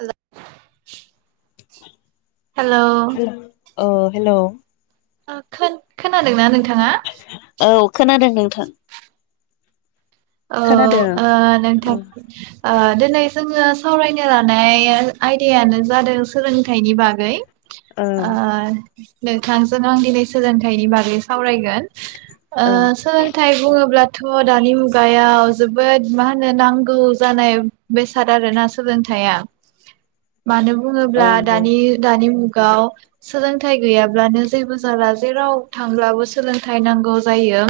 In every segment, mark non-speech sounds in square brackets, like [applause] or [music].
आलदा hello hello औ hello ओ खोन खोनादोंना नोंथाङा औ खोनादों नोंथां औ खोनादों ओ नोंथां औ ओ दिनै जोङो सावरायनो लानाया आयदायानो जादों सोलोंथाइनि बागै औ ओ नोंथांजों आं दिनै सोलोंथाइनि बागै सावरायगोन ओ औ सोलोंथाइ बुङोब्ला थ दानि मुग गायाव जोबोद मा होनो नांगौ जानाय बेसाद आरोना सोलोंथाया मानो औ बुङोब्ला नंगौ दानि दानि मुग गाव सोलोंथाइ गैयाब्लानो जेबो जाला जेराव थांब्लाबो सोलोंथाइ नांगौ जायो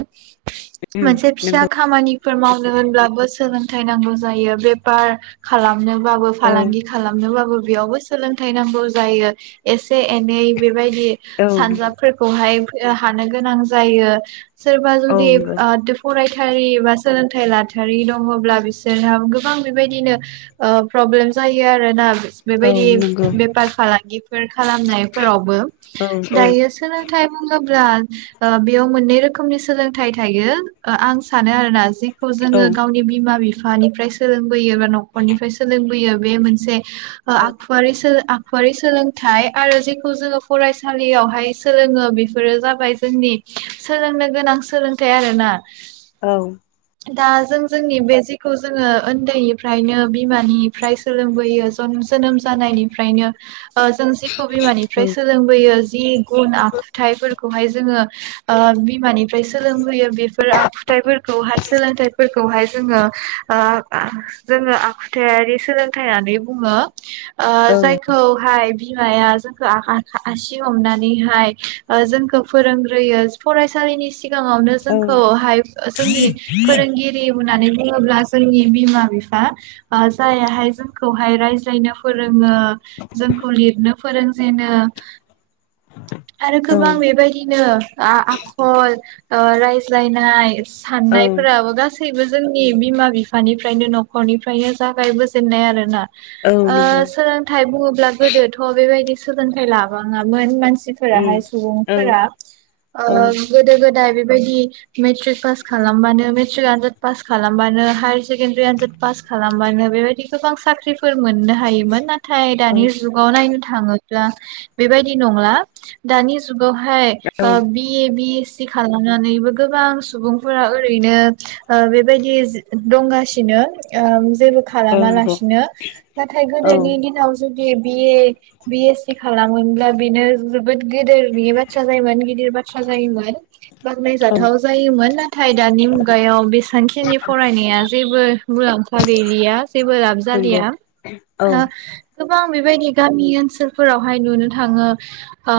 उम मोनसे फिसा नंगौ खामानि फोर मावनो होनब्लाबो सोलोंथाइ नांगौ जायो बेफार खालाम नोबाबो औ फालांगि खालामनोबाबो बेयावबो सोलोंथाइ नांगौ जायो एस एसे एनै बेबायदि औ नंगौ सानजाबफोरखौहाय हानो गोनां जायो सोरबा औ जुदि नंगौ ओ साय बास सोलोंथाइ लाथारि दङब्ला बिसोरहा गोबां बेबायदिनो प्रब्लेम जायो आरोना औ बेबायदि नंगौ बेफार फालांगिफोर खालामनायफोरावबो औ औ दायो सोलोंथाइ बुं बेयाव मोननै रोखोमनि सोलोंथाइ थायो आं सानो आरोना जेखौ जोङो गावनि बिमा बिफा बिफानिफ्राय सों न'खरनिफ्राय सोलोंबोयो बे मोनसे आखुआरि सोलों आखुआरि सोलोंथाइ आरो जेखौ जोङो फरायसालियावहाय सोलोङो बेफोरो जाबाय जोंनि सोलोंनो गोनां सोलोंथाइ आरोना औ दा जों जोंनि बे जिखौ जोङो उन्दैनिफ्रायनो बिमानिफ्राय सोलोंबोयो जोनोम जानायनिफ्रायनो जों जिखौ बिमानिफ्राय सोलोंबोयो जि गुन आखुथायाइफोरखौहाय जोङो बिमानिफ्राय सोलोंबोयो बेफोर आखुथाइफोरखौ हाय जोङो जोङो ओ आखुथायारि सोलोंथाइ होननानै बुङो ओ औ जायखौ हाय बिमाया जोंखौ आसि हमनानैहाय जोंखौ फोरोंग्रोयो फरायसालिनि सिगाङावनो औ जोंखौहाय जोंनि फोरोंगिरि होननानै बुङोब्ला जोंनि बिमा बिफा जायाहाय जोंखौहाय रायज्लायनो फोरों जोंखौ लिरनो फोरोंजेनो आरो गोबां बेबायदिनो आ आखल ओ रायज्लायनाय औ साननायफोराबो गासैबो जोंनि बिमा बिफानिफ्रायनो न'खरनिफ्रायनो जागायबोजेननाय आरो ना औ नंगौ सोलोंथाइ बुङोब्ला गोदोथ' बेबायदि सोलोंथाइ लाबाङामोन मानसि उम माहाय औ सुबुंफोरा़ ओ औ गोदो गोदाय बिदि मेट्रिक फास खालामबानो मेट्रिक आनजाद पास खालामबानो हायार सेकेण्डारि आनजाद पास खालामबानो बेबायदि गोबां साख्रिफोर मोननो थायोमोन नाथाय औ दानि जुगाव नायनो थाखाय थाङोबा बेबायदि नंला दानि गहाय औ बिए बि खालामनानैबो गोबां सुबुंफोरा ओ ओरैनो बेबायदि दंगासिनो ओ जेबो औ नंगौ खालामालासिनो नाथाय औ गोदोनि दिनाव जुदि बि ए बि एस सि खालामोनब्ला बेनो जोबोद गेदेर बि बाथ्रा जायोमोन गिदिर बाथ्रा जायोमोन औ बाखनायजाथाव जायोमोन नाथाय नाथाय दानि मुगायाव बेसेबांखिनि फरायनाया जेबो मुलाम्फा गैलिया जेबो लाब नंगौ जालिया औ गोबां बेबायदि गामि ओनसोलफोरावहाय नुनो थाङो ओ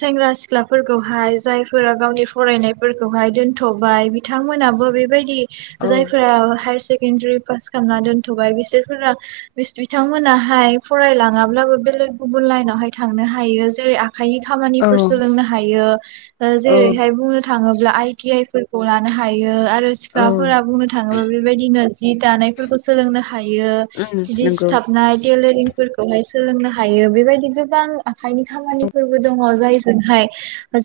सेंग्रा सिख्लाफोरखौहाय जायफोरा गावनि फरायनायफोरखौहायूतू थ'बाय बिथांमोनाबो बेबायदि औ औ जायफोरा हायार से सेकडारि पास खालामना दोनथ'बाय बिसोरफोरा बिथांमोनाहाय फरायलाङाब्लाबो बेलेग गुबुन लाइनावहाय थांनो हायो जेरै आखायनि खामानिफोर उम सोलोंनो हायो [inaudible] जेरैहाय बुंनो थाङोब्ला आइ ति आइ फोरखौ लानो हायो आरो सिख्लाफोरा बुंनो थाङोब्ला बेबायदिनो जि दानायफोरखौ सोलोंनो हायो जिदि नंगौ सिुथाबनायेलेर फोरखौहाय सोलोंनो हायो बेबायदि गोबां आखाइनि खामानिफोरबो दङ जाय जोंहाय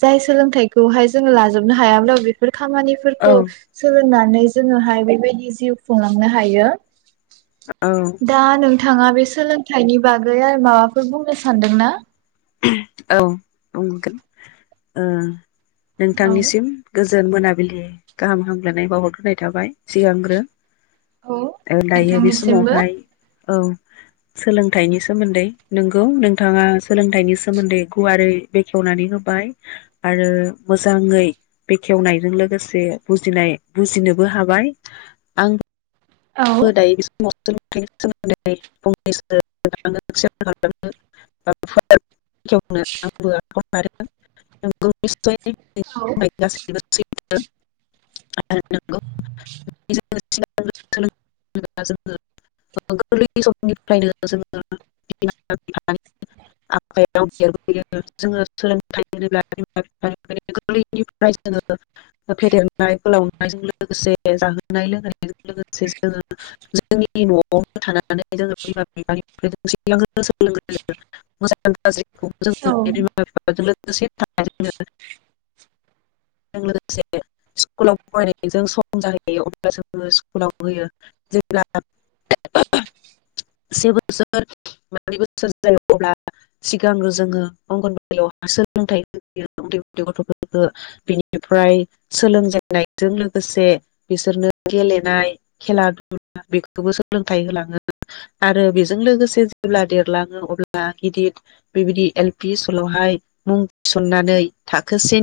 जाय सोलोंथाइखौहाय जोङो लाजोबनो हायाब्ला खामानिफोरखौ सोलों नानै जोङोहाय बेबायदि जिउ खुंलांनो हायो औ दान नोंथाङा बे सोलोंथाइनि बागै आरो माबाफोर बुंनो सानदों ना औ नगोन औ नोंथांनिसिम गोजोन गो जोन मोनाबिलि गाहाम हामगलायनाय बावहरग्रोनाय थाबाय सिगांग्रो औ दायो बे नोंथांनिसिमबो समावहाय औ सोलोंथाइनि सोमोन्दै नोंगौ नोंथाङा सों खथाइनि सोमोन्दै गुवारै बेखेवनानै होबाय आरो मोजाङै बेखेवनायजों लोगोसे बुजिनाय बुजिनोबो हाबाय आं दायो [unintelligible] [unintelligible] [unintelligible] [unintelligible] औ औ [unintelligible] [unintelligible] नाय फोलावनायजों लोगोसे जाहोनाय लोंहोनायजों लोगोसे जोङो जोंनि न'आवनो थानानै जोङो बिमा बिफानिफ्राय सोलोंगोरो। मोजां गाज्रि औ। [unintelligible] थाङो जों लोगोसे स्कुलाव फरायनायजों सम जाहैयो अब्ला जोंबो स्कुलाव होयो जेब्ला से बोसोर बा ब्रै बोसोर जायो अब्ला सिगांग्रो जोङो अंगनबादियावहा सोलोंथाइ होयो उन्दै उन्दै गथ'फोरखौ बेनिफ्राय सोलोंजेननायजों लोगोसे बिसोरनो गेलेनाय खेला-दुला बेखौबो सोलोंथाइ होलाङो आरो बेजों लोगोसे जेब्ला देरलाङो अब्ला गिदिर बेबायदि एल पि स्कुलावहाय मुं थिसननानै थाखो से